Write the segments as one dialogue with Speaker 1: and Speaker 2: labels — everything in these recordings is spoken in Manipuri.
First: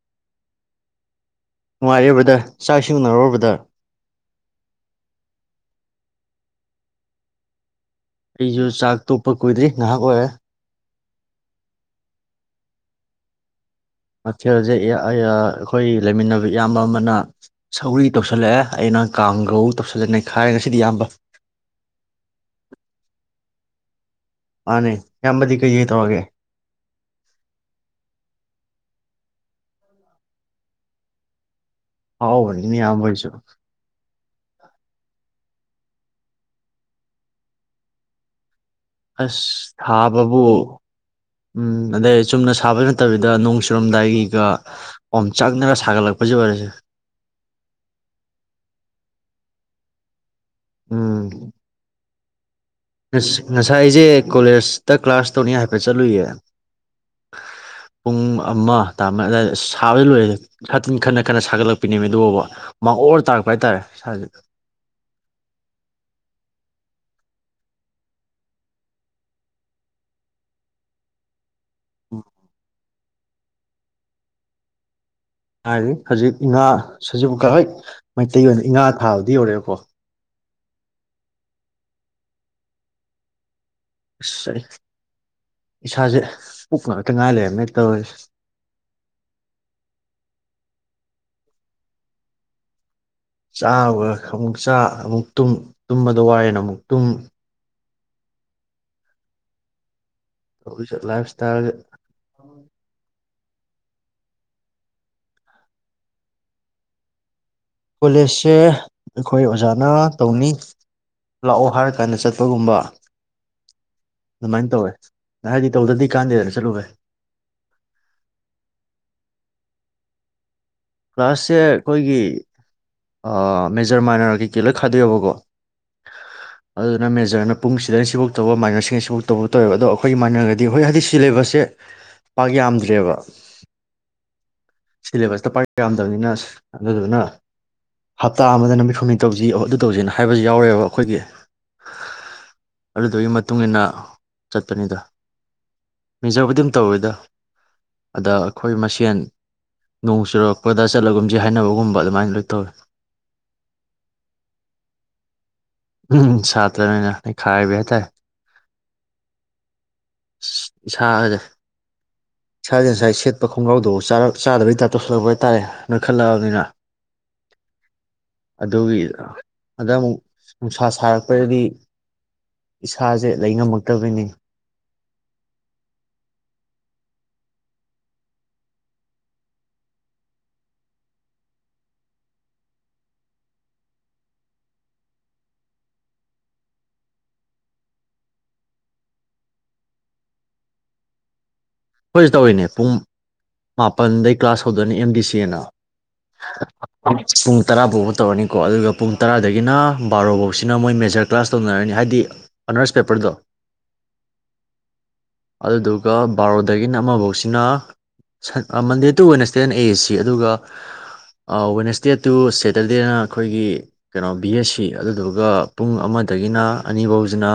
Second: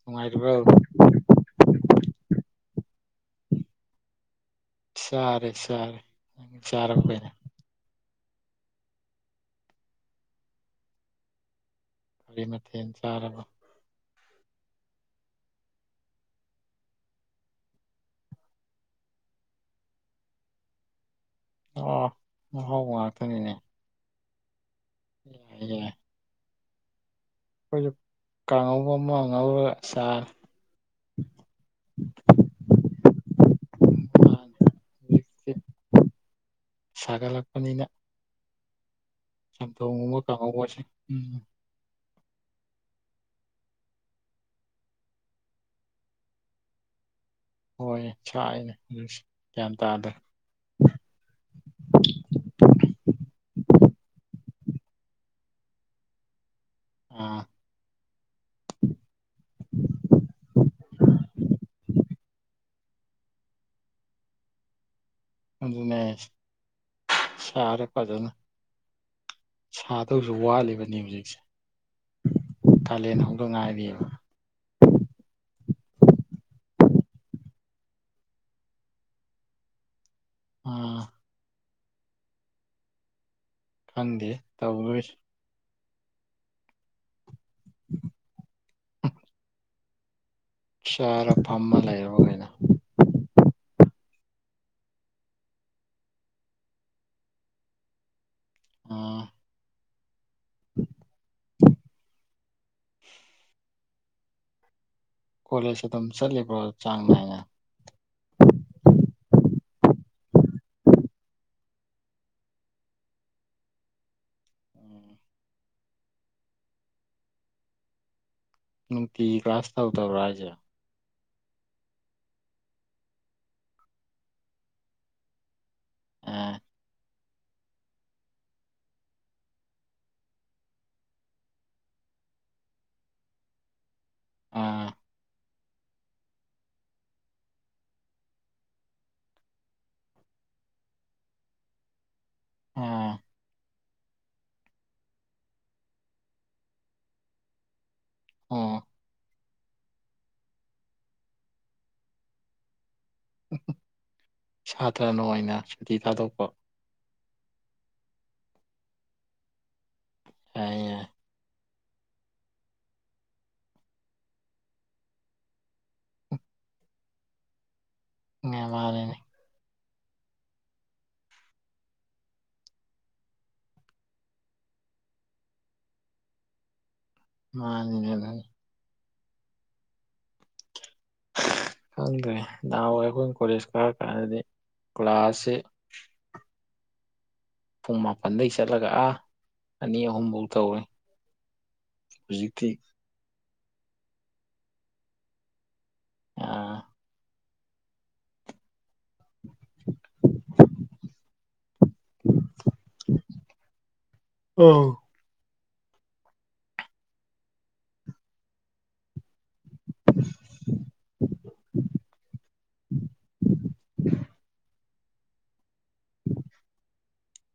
Speaker 1: ꯅꯨꯡꯉꯥꯏꯔꯤꯕ꯭ꯔꯣ
Speaker 2: ꯅꯨꯡꯉꯥꯏꯔꯤ ꯕꯔꯗꯔ ꯆꯥꯛ ꯏꯁꯤꯡ ꯎꯅꯔꯕꯣ ꯕꯔꯗꯔ
Speaker 1: ꯆꯥꯔꯦ ꯆꯥꯔꯦ ꯅꯪ ꯆꯥꯔꯕꯣꯅꯦ
Speaker 2: ꯑꯩꯁꯨ ꯆꯥꯛ ꯇꯣꯛꯄ ꯀꯨꯏꯗ꯭ꯔꯤ ꯉꯥꯏꯍꯥꯛ ꯑꯣꯏꯔꯦ
Speaker 1: ꯀꯔꯤ ꯃꯊꯦꯜ ꯆꯥꯔꯕ
Speaker 2: ꯃꯊꯦꯜꯁꯦ ꯑꯩꯈꯣꯏ ꯂꯩꯃꯤꯟꯅꯕ ꯏꯌꯥꯝꯕ ꯑꯃꯅ ꯁꯧꯔꯤ ꯇꯧꯁꯤꯜꯂꯛꯑꯦ ꯑꯩꯅ ꯀꯥꯡꯒꯧ ꯇꯧꯁꯤꯜꯂꯦ ꯅꯩꯈꯥꯏꯔꯦ ꯉꯁꯤꯗꯤ ꯏꯌꯥꯝꯕ
Speaker 1: ꯑ ꯑꯍꯥꯎꯕ ꯉꯥꯛꯇꯅꯤꯅꯦ
Speaker 2: ꯃꯥꯅꯦ ꯏꯌꯥꯝꯕꯗꯤ
Speaker 1: ꯌꯥꯏ ꯌꯥꯏ
Speaker 2: ꯀꯩ ꯀꯩ ꯇꯧꯔꯒꯦ
Speaker 1: ꯑꯩꯈꯣꯏꯁꯨ ꯀꯥꯡꯉꯧꯕ ꯑꯃ ꯉꯧꯔꯒ ꯆꯥꯔꯦ
Speaker 2: ꯑꯍꯥꯎꯕꯅꯤꯅꯦ ꯏꯌꯥꯝꯕꯣꯏꯁꯨ
Speaker 1: ꯃꯥꯅꯦ ꯍꯧꯖꯤꯛꯇꯤ ꯁꯥꯒꯠꯂꯛꯄꯅꯤꯅ
Speaker 2: ꯑꯁ
Speaker 1: ꯆꯝꯊꯣꯡꯒꯨꯝꯕ
Speaker 2: ꯁꯥꯕ ꯕꯨ
Speaker 1: ꯀꯥꯡꯍꯧꯕꯁꯦ
Speaker 2: ꯎꯝ ꯑꯗꯩ ꯆꯨꯝꯅ ꯁꯥꯕꯩ ꯅꯠꯇꯕꯤꯗ ꯅꯣꯡ ꯆꯨꯔꯝꯗꯥꯏꯒꯤꯒ ꯑꯣꯝꯆꯥꯛꯅꯔ ꯁꯥꯒꯠꯂꯛꯄꯁꯦ ꯑꯣꯏꯔꯦꯁꯦ
Speaker 1: ꯍꯣꯏ ꯁꯥꯏꯅꯦ ꯑꯗꯨꯁꯨ ꯒ꯭ꯌꯥꯟ ꯇꯥꯗꯦ
Speaker 2: ꯎꯝ ꯉꯁꯥꯏ ꯑꯩꯁꯦ ꯀꯣꯂꯦꯖꯇ ꯀ꯭ꯂꯥꯁ ꯇꯧꯅꯤ ꯍꯥꯏꯐꯦꯠ ꯆꯠꯂꯨꯏꯌꯦ
Speaker 1: ꯑꯥ
Speaker 2: ꯄꯨꯡ ꯑꯃ ꯇꯥꯃ ꯑꯗꯨꯏꯗ ꯁꯥꯕꯗ ꯂꯣꯏꯔꯦ ꯁꯥꯇꯤꯟ ꯈꯅ ꯈꯟꯅ ꯁꯥꯒꯠꯂꯛꯄꯤꯅꯦꯃꯦ ꯑꯗꯨꯐꯥꯎꯕ ꯍꯨꯃꯥꯡ ꯑꯣꯔ ꯇꯥꯔꯛꯄ ꯍꯥꯏꯇꯥꯔꯦ ꯏꯁꯥꯁꯤꯗ
Speaker 1: ꯑꯗꯨꯅꯦ ꯁꯥꯔꯦ ꯐꯖꯅ ꯁꯥꯗꯕꯁꯨ ꯋꯥꯠꯂꯤꯕꯅꯦ ꯍꯧꯖꯤꯛꯁꯦ
Speaker 2: ꯑ
Speaker 1: ꯀꯥꯂꯦꯟ ꯍꯧꯗ ꯉꯥꯏꯔꯤꯌꯦꯕ
Speaker 2: ꯍꯥꯏꯗꯤ ꯍꯧꯖꯤꯛ ꯏꯉꯥ ꯁꯖꯤꯕꯨꯀ ꯍꯣꯏ ꯃꯩꯇꯩ ꯑꯣꯏꯅ ꯏ ꯉꯥ ꯊꯥꯕꯗꯤ ꯌꯧꯔꯛꯑꯦꯕꯀꯣ
Speaker 1: ꯑꯥ ꯈꯪꯗꯦ
Speaker 2: ꯑꯁ ꯑꯩ
Speaker 1: ꯇꯧꯗꯣꯏꯁꯦ
Speaker 2: ꯏꯁꯥꯁꯦ ꯄꯨꯛ ꯉꯥꯛꯇ ꯉꯥꯏ ꯂꯩꯔꯝꯃꯦ ꯇꯧꯔꯤꯁꯦ
Speaker 1: ꯆꯔ ꯐꯝꯃ ꯂꯩꯔꯕ ꯀꯩꯅꯣ
Speaker 2: ꯆꯥꯕ ꯑꯃꯨꯛ ꯆꯥꯥ ꯑꯃꯨꯛ ꯇꯨꯝꯕꯗ ꯋꯥꯔꯦꯅ ꯑꯃꯨꯛ ꯇꯨꯝ
Speaker 1: ꯑꯥ
Speaker 2: ꯂꯥꯏꯐ ꯁ꯭ꯇꯥꯏꯜ
Speaker 1: ꯀꯣꯂꯦꯖ ꯑꯗꯨꯝ ꯆꯠꯂꯤꯕ꯭ꯔꯣ ꯆꯥꯡ ꯅꯥꯏꯅ
Speaker 2: ꯀꯣꯂꯦꯖꯁꯦ ꯑꯩꯈꯣꯏ ꯑꯣꯖꯥꯅ ꯇꯧꯅꯤ ꯂꯥꯛꯑꯣ ꯍꯥꯏꯔꯀꯥꯟꯗ ꯆꯠꯄꯒꯨꯝꯕ ꯑꯗꯨꯃꯥꯏꯅ ꯇꯧꯋꯦ
Speaker 1: ꯎꯝ
Speaker 2: ꯍꯥꯏꯗꯤ ꯇꯧꯗꯗꯤ ꯀꯥꯟꯗꯦꯗꯅ ꯆꯂꯨ ꯥꯏ
Speaker 1: ꯅꯨꯡꯇꯤꯒꯤ ꯀ꯭ꯂꯥꯁ ꯇꯧꯗꯕ꯭ꯔꯥ ꯍꯥꯏꯁꯦ
Speaker 2: ꯀ꯭ꯂꯥꯁꯁꯦ ꯑꯩꯈꯣꯏꯒꯤ ꯃꯦꯖꯔ ꯃꯥꯏꯅꯔ ꯀꯩ ꯀꯩ ꯂ ꯈꯥꯗꯣꯏꯑꯕꯀꯣ
Speaker 1: ꯑꯥ
Speaker 2: ꯑꯗꯨ ꯅ ꯐꯖꯅ ꯄꯨꯡ ꯁꯤꯗ ꯁꯤꯐꯧ ꯇꯧꯕ ꯃꯥꯏꯅꯔꯁꯤꯅ ꯁꯤꯐꯧ ꯇꯧꯕ ꯇꯧꯋꯦꯕ ꯑꯗꯣ ꯑꯩꯈꯣꯏꯒꯤꯥꯏꯅꯔꯒꯗꯤ ꯍꯣꯏ ꯍꯥꯏꯗꯤ ꯁꯤꯂꯦꯕꯁꯁꯦ ꯄꯥꯛ ꯌꯥꯝꯗ꯭ꯔꯦꯕ
Speaker 1: ꯑꯥ
Speaker 2: ꯁꯤꯂꯦꯕꯁꯇ ꯄꯥꯏ ꯌꯥꯝꯗꯕꯅꯤꯅ ꯑꯗꯨꯗꯨꯅ ꯍꯞꯇꯥ ꯑꯃꯗ ꯅꯨꯃꯤꯠ ꯍꯨꯝꯅꯤꯠ ꯇꯧꯁꯤ ꯑꯗꯨ ꯇꯧꯁꯤꯅ ꯍꯥꯏꯕꯁꯨ ꯌꯥꯎꯔꯦꯕ ꯑꯩꯈꯣꯏꯒꯤ
Speaker 1: ꯑꯥ
Speaker 2: ꯑꯗꯨꯗꯨꯒꯤ ꯃꯇꯨꯡ ꯏ ꯃꯇꯨꯡꯏꯟꯅ ꯆꯠꯄꯅꯤꯗ ꯃꯤꯖꯕꯨꯗꯤꯝ ꯇꯧꯋꯦꯗ ꯑꯗ ꯑꯩꯈꯣꯏ
Speaker 1: ꯑꯣ
Speaker 2: ꯃꯁꯦꯟ ꯅꯣꯡ ꯆꯨꯔꯛꯄꯗ ꯆꯠꯂꯒꯨꯝꯁꯦ ꯍꯥꯏꯅꯕꯒꯨꯝꯕ ꯑꯗꯨꯃꯥꯏꯅ ꯂꯣꯏ ꯇꯧꯋꯏꯤ
Speaker 1: ꯁꯥꯇ꯭ꯔ ꯅꯣ ꯑꯏꯅ
Speaker 2: ꯎꯝ ꯁꯥꯇ꯭ꯔ ꯃꯅ ꯈꯥꯏꯕꯇꯔ
Speaker 1: ꯌꯥꯏ ꯌꯥꯏ
Speaker 2: ꯁꯥꯔꯦ ꯁꯥꯗ ꯉꯁꯥꯏ ꯁꯦꯠꯄ ꯈꯣꯡꯒ꯭ꯔꯥꯎꯗꯨ ꯆꯥꯗꯕꯩꯗꯥꯛ ꯇꯧꯁꯤꯜꯂꯛꯄ ꯍꯥꯏꯇꯥꯔꯦ ꯅꯣꯏ ꯈꯜꯂꯛꯑꯕꯅꯤꯅ
Speaker 1: ꯅꯦ
Speaker 2: ꯑꯗꯨꯗꯣꯒꯤ
Speaker 1: ꯃꯥꯅꯤꯅꯦ
Speaker 2: ꯑ ꯅꯨꯡꯁꯥ ꯁꯥꯔꯛꯄꯗꯗꯤ ꯏꯁꯥꯁꯦ ꯂꯩꯉꯝꯃꯛꯇꯕꯅꯤ
Speaker 1: ꯑꯅꯤꯅꯦꯅꯦꯅꯤ ꯈꯪꯗ꯭ꯔꯦ ꯅꯍꯥꯟꯋꯥꯏ ꯑꯩꯈꯣꯏꯅ ꯀꯣꯂꯦꯖ ꯀꯥꯔꯛ ꯀꯥꯟꯗꯗꯤ ꯀ꯭ꯂꯥꯁꯁꯤ ꯄꯨꯡ ꯃꯥꯄꯜꯗꯩ ꯆꯠꯂꯒ ꯑꯥ ꯑꯅꯤ ꯑꯍꯨꯝꯐꯧ ꯇꯧꯔꯦ
Speaker 2: ꯑꯩꯈꯣꯏꯁꯨ ꯇꯧꯔꯤꯅꯦ ꯄꯨꯡ ꯃꯥꯄꯜꯗꯩ ꯀ꯭ꯂꯥꯁ ꯍꯧꯗꯣꯏꯅꯤ ꯑꯦꯝ ꯗꯤ ꯁꯤ ꯑꯅ
Speaker 1: ꯑꯥ
Speaker 2: [inaudible] ꯄꯨꯡ ꯇꯔꯥꯐꯥꯎꯕ ꯇꯧꯔꯅꯤꯀꯣ ꯑꯗꯨꯒ ꯄꯨꯡ ꯇꯔꯥꯗꯒꯤꯅ ꯕꯥꯔꯣꯐꯧꯁꯤꯅ ꯃꯣꯏ ꯃꯦꯖꯔ ꯀ꯭ꯂꯥꯁ ꯇꯧꯅꯔꯅꯤ ꯍꯥꯏꯗꯤ ꯑꯅꯔꯁ ꯄꯦꯄꯔꯗꯣ
Speaker 1: ꯑ
Speaker 2: ꯑꯗꯨꯗꯨꯒ ꯕꯥꯔꯣꯗꯒꯤꯅ ꯑꯃꯐꯧꯁꯤꯅ ꯃꯟꯗꯦ ꯇꯨ ꯋꯦꯟꯁꯗꯦꯅ ꯑꯦ ꯑꯦꯁ ꯁꯤ ꯑꯗꯨꯒ ꯋꯦꯟꯁꯗꯦ ꯇꯨ ꯁꯦꯇꯔꯗꯦꯅ ꯑꯩꯈꯣꯏꯒꯤ ꯀꯩꯅꯣ ꯕꯤ ꯑꯦꯁ ꯁꯤ ꯑꯗꯨꯗꯨꯒ ꯄꯨꯡ ꯑꯃꯗꯒꯤꯅ ꯑꯅꯤꯐꯧꯁꯤꯅ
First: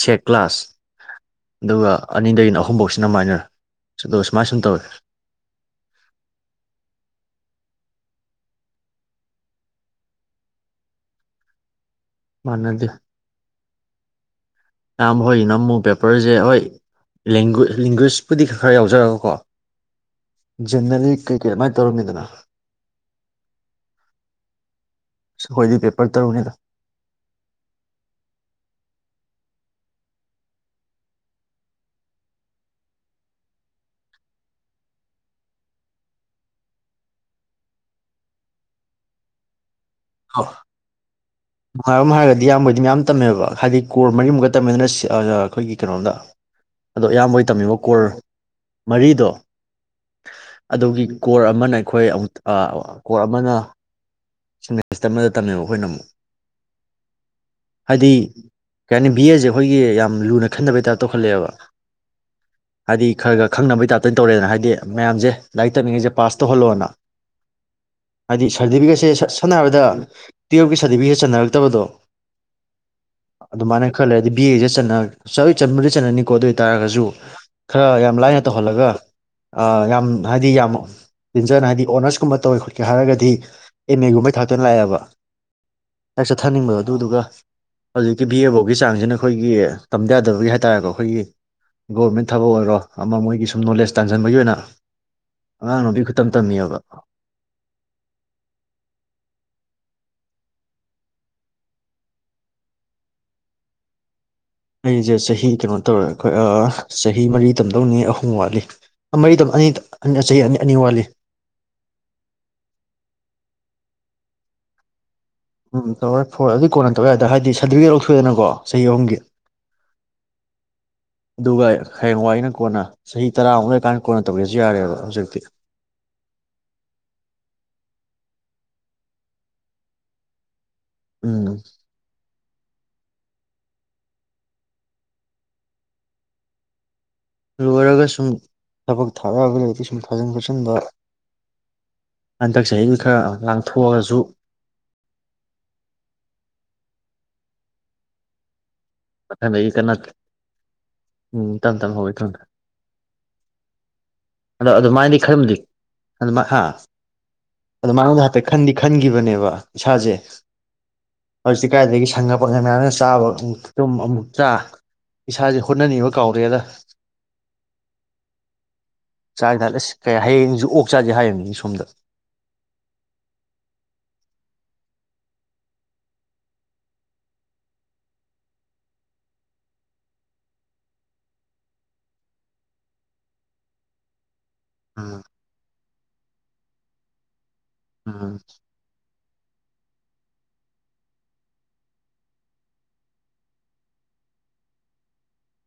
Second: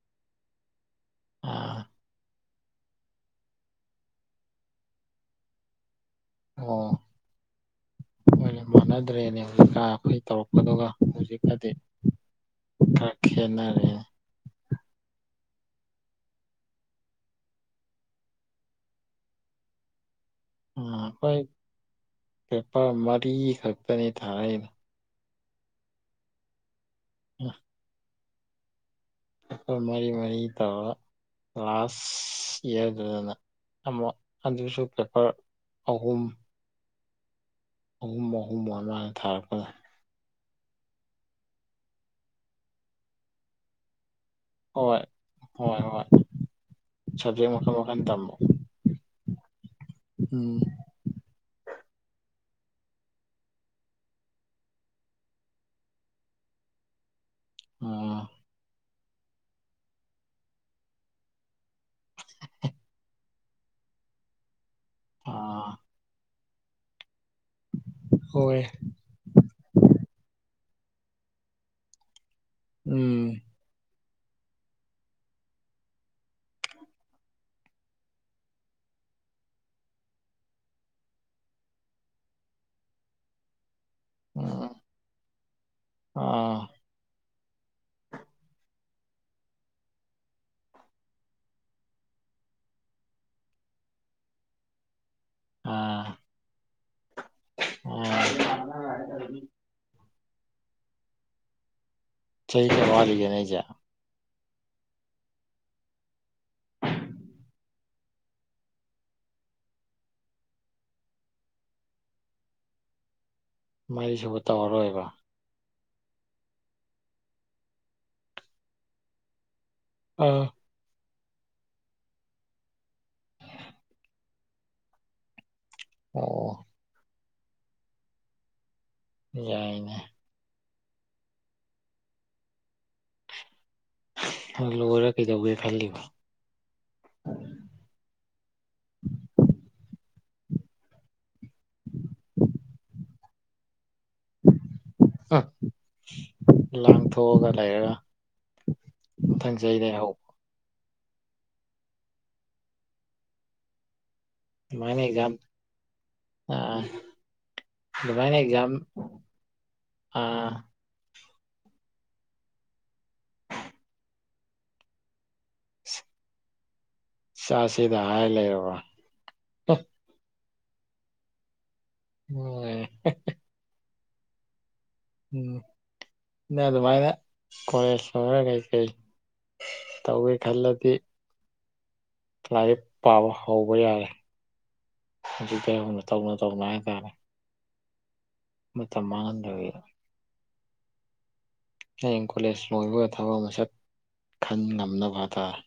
Speaker 2: ꯁꯦꯛ ꯀ꯭ꯂꯥꯁ
Speaker 1: ꯑꯥ
Speaker 2: ꯑꯗꯨꯒ ꯑꯅꯤꯗꯒꯤꯅ ꯑꯍꯨꯝꯐꯧꯁꯤꯅ ꯃꯥꯏꯅꯔ ꯑꯗꯨꯒ ꯁꯨꯃꯥꯏ ꯁꯨꯝ ꯇꯧꯋꯦ
Speaker 1: ꯑꯣ ꯍꯣꯏꯅꯦ ꯃꯥꯟꯅꯗ꯭ꯔꯦꯅꯦꯀꯥ ꯑꯩꯈꯣꯏ ꯇꯧꯔꯛꯄꯗꯨꯒ ꯍꯧꯖꯤꯀꯗꯤ
Speaker 2: ꯃꯅꯗꯤ ꯀꯝ ꯍꯅ ꯨ ꯄꯦꯄꯔꯁꯦ ꯍꯣꯏ ꯂꯦꯡꯒ꯭ꯋꯤꯁꯄꯨꯗꯤ ꯈꯔ ꯈꯔ ꯌꯥꯎꯖꯔꯒꯀꯣ
Speaker 1: ꯎꯝ
Speaker 2: ꯖꯦꯅꯔꯦꯜ
Speaker 1: ꯑꯩꯈꯣꯏ
Speaker 2: ꯀꯩꯀꯩ ꯑꯗꯨꯃꯥꯏꯅ ꯇꯧꯔꯝꯃꯤꯗꯅ
Speaker 1: ꯄꯦꯄꯔ ꯃꯔꯤ ꯈꯛꯇꯅꯤ ꯊꯥꯔꯛꯏꯅ
Speaker 2: ꯍꯣꯏꯗꯤ ꯄꯦꯄꯔ ꯇꯔꯨꯅꯦꯒ
Speaker 1: ꯎꯝ ꯄꯦꯄꯔ ꯃꯔꯤ ꯃꯔꯤ ꯇꯧꯔꯒ ꯂꯥꯁ ꯏꯌꯥꯔꯗꯨꯗꯅ ꯑꯃ ꯑꯗꯨꯁꯨ ꯄꯦꯄꯔ ꯑꯍꯨꯝ ꯑꯍꯨꯝ ꯑꯍꯨꯝ ꯑꯃꯗ ꯊꯥꯔꯛꯄꯗ
Speaker 2: ꯑ ꯅꯨꯡꯉꯥꯏꯔꯝ ꯍꯥꯏꯔꯒꯗꯤ ꯌꯥꯝꯌꯥꯝꯕꯗꯤ ꯃꯌꯥꯝ ꯇꯝꯃꯦꯕ ꯍꯥꯏꯗꯤ ꯀꯣꯔ ꯃꯔꯤꯃꯨꯛꯀ ꯇꯝꯃꯤꯗꯨꯅ
Speaker 1: ꯍꯣꯏ
Speaker 2: ꯑꯩꯈꯣꯏꯒꯤ
Speaker 1: ꯍꯣꯏ ꯍꯣꯏ
Speaker 2: ꯀꯩꯅꯣꯝꯗ ꯑꯗꯣ ꯑꯌꯥꯝꯕꯒꯤ
Speaker 1: ꯁꯕꯖꯦꯛ ꯃꯈꯜ
Speaker 2: ꯇꯝꯃꯤꯕ
Speaker 1: ꯃꯈꯜ
Speaker 2: ꯀꯣꯔ
Speaker 1: ꯇꯝꯕ
Speaker 2: ꯃꯔꯤꯗꯣ
Speaker 1: ꯎꯝ
Speaker 2: ꯑꯗꯨꯒꯤ ꯀꯣꯔ ꯑꯃꯅ ꯑꯩꯈꯣꯏ ꯑꯃꯨ ꯀꯣꯔꯣꯛ ꯑꯃꯅ ꯃꯦꯁꯇ ꯑꯃꯗ ꯇꯝꯃꯦꯕ ꯑꯩꯈꯣꯏꯅ ꯑꯃꯨꯛ ꯑꯗꯤ
Speaker 1: ꯑꯥ
Speaker 2: ꯀꯩ ꯍꯥꯏꯅꯤ ꯕꯤ ꯑꯦꯁꯦ ꯑꯩꯈꯣꯏꯒꯤ ꯌꯥꯝ ꯂꯨꯅ ꯈꯟꯅꯕꯩ ꯇꯥꯏꯞꯇ ꯇꯧꯈꯠꯂꯛꯑꯦꯕ ꯍꯥꯏꯗꯤ ꯈꯔ ꯈꯔ ꯈꯪꯅꯕꯩ ꯇꯥꯏꯞꯇ ꯇꯧꯔꯦꯗꯅ ꯍꯥꯏꯗꯤ ꯃꯌꯥꯝꯁꯦ
Speaker 1: ꯑꯥ
Speaker 2: ꯂꯥꯏꯔꯤꯛ ꯇꯝꯅꯤꯡꯉꯩꯤꯁꯦ ꯄꯥꯁ ꯇꯣꯍꯂꯅ ꯍꯥꯏꯗꯤ
Speaker 1: ꯍꯣꯏ
Speaker 2: ꯁꯔꯇꯤꯐꯤꯀꯦꯠꯁꯦ ꯍꯥꯏꯔꯕꯗ ꯇꯨꯌꯦꯞꯀꯤ ꯁꯥꯔꯇꯤꯐꯤꯀꯦꯠ ꯆꯟꯅꯔꯛꯇꯕꯗꯣ
Speaker 1: ꯎꯝ
Speaker 2: ꯈꯜ ꯂꯩꯔꯗꯤ ꯕꯤ ꯑꯦꯁꯦ ꯆꯠꯅ ꯆꯣꯏ ꯆꯟ ꯃꯗ ꯆꯠꯅꯅꯤꯀꯣ ꯑꯗꯨ ꯑꯣꯏ ꯇꯥꯔꯒꯁꯨ ꯈꯔ ꯌꯥꯝ ꯂꯥꯏꯅ ꯇꯧꯍꯜꯂꯒ ꯌꯥꯝ ꯍꯥꯏꯗꯤ ꯌꯥꯝ ꯇꯤꯟꯖꯅ ꯍꯥꯏꯗꯤ ꯑꯣꯅꯔꯁꯀꯨꯝꯕ ꯇꯧꯋꯦ ꯈꯣꯠꯀꯦ ꯍꯥꯏꯔꯒꯗꯤ ꯑꯦꯝ ꯑꯦꯒꯨꯝꯕꯩ ꯊꯥꯛꯇꯅ
Speaker 1: ꯑꯥ
Speaker 2: ꯂꯥꯛꯑꯦꯕ ꯍꯥꯛ
Speaker 1: ꯑꯥ ꯑꯥ
Speaker 2: ꯆꯠꯊꯅꯤꯡꯕꯗꯣ ꯑꯗꯨꯗꯨꯒ ꯍꯧꯖꯤꯛꯀꯤ ꯚ ꯑꯦꯐꯧꯒꯤ ꯆꯥꯡꯁꯤꯅ ꯑꯩꯈꯣꯏꯒꯤ ꯇꯝꯗ ꯌꯥꯗꯕꯒꯤ ꯍꯥꯏ ꯇꯥꯔꯦꯀꯣ ꯑꯩꯈꯣꯏꯒꯤ ꯒꯣꯔꯃꯦꯟ ꯊꯕꯛ ꯑꯣꯏꯔꯣ ꯑꯃ ꯃꯣꯏꯒꯤ ꯁꯨꯝ ꯅꯣꯂꯦꯖ ꯇꯥꯡꯁꯤꯟꯕꯒꯤ ꯑꯣꯏꯅ ꯑꯉꯥꯡ ꯅꯨꯕꯤ ꯈꯨꯛꯇꯪ ꯇꯝꯃꯤꯌꯕ
Speaker 1: ꯑꯗꯤ ꯆꯍꯤ ꯀꯋꯥ ꯂꯤ ꯅꯖ
Speaker 2: ꯑꯩꯁꯦ ꯆꯍꯤ ꯀꯩꯅꯣ ꯇꯧꯔꯦ ꯑꯩꯈꯣꯏ ꯆꯍꯤ ꯃꯔꯤ ꯇꯝꯗꯧꯅꯤ ꯑꯍꯨꯝ ꯋꯥꯠꯂꯤ ꯃꯔꯤ ꯑꯅꯤ ꯆꯍꯤ ꯑꯅꯤ ꯑꯅꯤ ꯋꯥꯠꯂꯤ
Speaker 1: ꯃꯥꯏꯗꯤ ꯁꯨꯕ ꯇꯧꯔꯔꯣꯏꯕ
Speaker 2: ꯎꯝ ꯇꯧꯔꯦ ꯐꯣꯏꯦ ꯑꯗꯨꯏ ꯀꯣꯟꯅ ꯇꯧꯔꯦ ꯑꯗ ꯍꯥꯏꯗꯤ ꯁꯥꯔꯇꯤꯐꯤꯀꯦꯠ ꯂꯧꯊꯣꯛꯑꯦꯗꯅꯀꯣ ꯆꯍꯤ ꯑꯍꯨꯝꯒꯤ
Speaker 1: ꯑꯥ
Speaker 2: ꯑꯗꯨꯒ ꯍꯌꯦꯡꯋꯥꯏꯩꯅ ꯀꯣꯟꯅ ꯆꯍꯤ ꯇꯔꯥꯃꯨꯛ ꯂꯩꯔꯀꯥꯟꯗ ꯀꯣꯟꯅ ꯇꯧꯒꯦꯁꯤ ꯌꯥꯔꯦꯕ ꯍꯧꯖꯤꯛꯇꯤ
Speaker 1: ꯑꯣ ꯌꯥꯏꯅꯦ
Speaker 2: ꯎꯝ
Speaker 1: ꯍ ꯂꯔ ꯀꯗꯧꯕꯦ ꯐꯜꯂꯤꯕ
Speaker 2: ꯂꯣꯏꯔꯒ ꯁꯨꯝ ꯊꯕꯛ ꯊꯥꯔꯛꯑꯒ ꯂꯩꯗꯤ ꯁꯨꯝ ꯊꯥꯖꯤꯟ ꯈꯣꯠꯆꯤꯟꯕ ꯍꯟꯗꯛ ꯆꯍꯤ ꯈꯔ ꯉꯊ
Speaker 1: ꯑ ꯂ ꯁꯒ ꯂꯑꯒ
Speaker 2: ꯑꯈꯟꯗ ꯑꯩ ꯀ ꯎꯝ ꯇꯝ ꯇꯝ ꯍꯋ ꯊꯟꯊ ꯑꯗꯣ
Speaker 1: ꯑꯗꯨꯃꯥꯏꯅ
Speaker 2: ꯑꯗꯨꯃꯥꯏꯅꯗꯤ
Speaker 1: ꯑꯦꯛꯖꯥꯝ
Speaker 2: ꯈꯔꯗꯤ ꯑꯗꯨ ꯑ ꯑꯗꯨꯃꯉꯣꯟꯗ
Speaker 1: ꯑꯗꯨꯃꯥꯏꯅ
Speaker 2: ꯍꯥꯏꯐꯦ
Speaker 1: ꯑꯦꯛꯖꯥꯝ
Speaker 2: ꯈꯗꯤ ꯈꯟꯈꯤꯕꯅꯦꯕ ꯏꯁꯥꯁꯦ ꯍꯧꯖꯤꯛꯇꯤ ꯀꯥꯏꯗꯒꯤ ꯁꯪꯉꯄ ꯃꯌꯥꯝꯅ ꯆꯥꯕ ꯇꯨꯝ ꯑꯃꯨꯛ ꯆꯥꯛ ꯏꯁꯥꯁꯦ ꯍꯣꯠꯅꯅꯤꯡꯕ ꯀꯥꯎꯔꯦꯗ
Speaker 1: ꯁꯥꯁꯤꯗ ꯍꯥꯏ ꯂꯩꯔ
Speaker 2: ꯆꯥꯛꯗ ꯑꯁ ꯀꯩ ꯍꯌꯦꯡꯁꯨ ꯑꯣꯛ ꯆꯥꯁꯦ ꯍꯥꯏꯔꯅꯤ ꯁꯣꯝꯗ
Speaker 1: ꯑꯣ ꯎꯝꯩꯅ ꯑꯗꯨꯃꯥꯏꯅ ꯀꯣꯂꯦꯖ ꯂꯣꯏꯔ ꯀꯩꯀꯩ ꯇꯧꯏꯦ ꯈꯜꯂꯗꯤ ꯂꯥꯏꯔꯤꯛ ꯄꯥꯕ ꯍꯧꯕ ꯌꯥꯔꯦ
Speaker 2: ꯎꯝ
Speaker 1: ꯍꯧꯖꯤꯛꯇꯩ ꯍꯧꯅ ꯇꯧꯅ ꯇꯧꯅ ꯍꯥꯏꯇꯥꯔꯦ
Speaker 2: ꯎꯝ
Speaker 1: ꯃꯇꯝ ꯃꯥꯡꯍꯟꯗꯕꯤꯗ ꯍꯌꯦꯡ ꯀꯣꯂꯦꯖ ꯂꯣꯏꯕꯒ ꯊꯕꯛ ꯃꯁꯛ ꯈꯟ ꯉꯝꯅꯕ ꯍꯥꯏꯇꯥꯥꯔꯦ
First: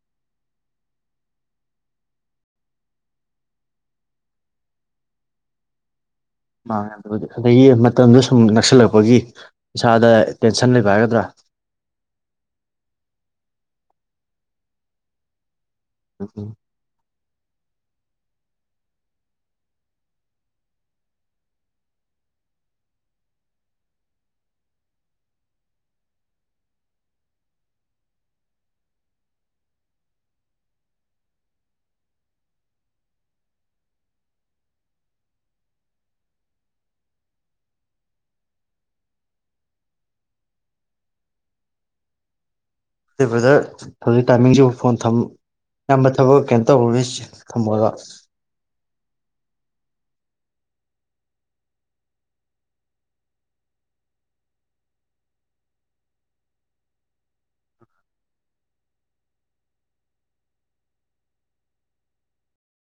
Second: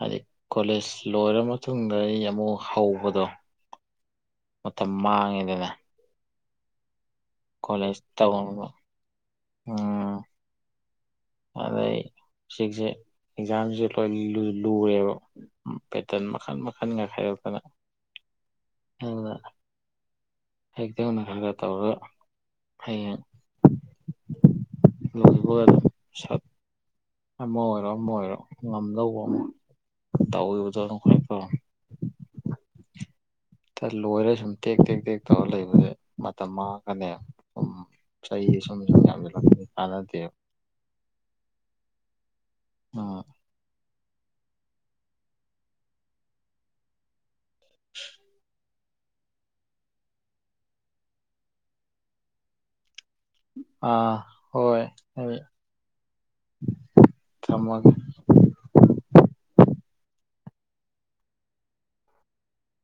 Speaker 1: ꯍꯥꯏꯗꯤ ꯀꯣꯂꯦꯖ ꯂꯣꯏꯔ ꯃꯇꯨꯡꯗ ꯑꯩ ꯑꯃꯨꯛ ꯍꯧꯕꯗꯣ ꯃꯇꯝ ꯃꯥꯡꯉꯦꯗꯅ
Speaker 2: [unintelligible] [unintelligible] ꯑꯗꯒꯤ
Speaker 1: ꯀꯣꯂꯦꯖ
Speaker 2: ꯃꯇꯝꯗꯣ
Speaker 1: ꯇꯧ
Speaker 2: ꯁꯨꯝ ꯅꯛꯁꯤꯜꯂꯛꯄꯒꯤ
Speaker 1: ꯎꯝ
Speaker 2: ꯏꯁꯥꯗ ꯇꯦꯟꯁꯟ ꯂꯩꯕ ꯍꯥꯏꯒꯗ꯭ꯔꯥ
Speaker 1: ꯑꯦꯛꯖꯥꯝ ꯖꯦ ꯂꯣꯏ ꯂꯨ ꯂꯨꯔꯦꯕ ꯄꯦꯇꯔꯟ
Speaker 2: ꯎꯝ ꯎꯝ
Speaker 1: ꯃꯈꯟ ꯃꯈꯟꯒ ꯈꯥꯏꯗꯣ ꯇꯅ ꯑꯗꯨꯗ ꯍꯖꯤꯛꯇꯩ ꯍꯧꯅ ꯈꯔ ꯈꯔ ꯇꯧꯔꯒ ꯍꯌꯦꯡ ꯂꯣꯏꯕꯒ ꯑꯗꯨꯝ ꯁꯠ ꯑꯃ ꯑꯣꯏꯔꯣ ꯑꯃ ꯑꯣꯏꯔꯣ ꯉꯝꯗꯧꯕ ꯑꯃ ꯇꯧꯒꯤꯕꯗꯣ ꯑꯗꯨꯅ ꯈꯋꯥꯏ ꯐꯔꯦ꯫ ꯇ ꯂꯣꯏꯔ ꯁꯨꯝ ꯇꯦꯛ ꯇꯦꯛ ꯇꯦꯛ ꯇꯧꯔ ꯂꯩꯕꯖꯦ ꯃꯇꯝ ꯃꯥꯡꯉꯒꯅꯦ ꯁꯨꯝ ꯆꯍꯤ ꯁꯨꯝ ꯁꯨꯝ ꯌꯥꯝꯖꯤꯜꯂꯛꯀꯅꯤ ꯀꯥꯟꯅꯗꯦꯕ꯫ ꯎꯝ
Speaker 2: ꯑ ꯕ꯭ꯔꯗꯔ ꯍꯧꯖꯤꯛ ꯇꯥꯏꯃꯤꯡꯁꯤꯕꯨ ꯐꯣꯟ ꯊꯝ ꯑꯌꯥꯝꯕ ꯊꯕꯛ ꯀꯩꯅꯣ ꯇꯧꯔꯔꯤ ꯆꯤꯟ ꯊꯝꯃꯣꯔꯣ?
Speaker 1: ꯑꯥ ꯍꯣꯏ ꯑꯗꯨꯗꯤ ꯊꯝꯃꯒꯦ꯫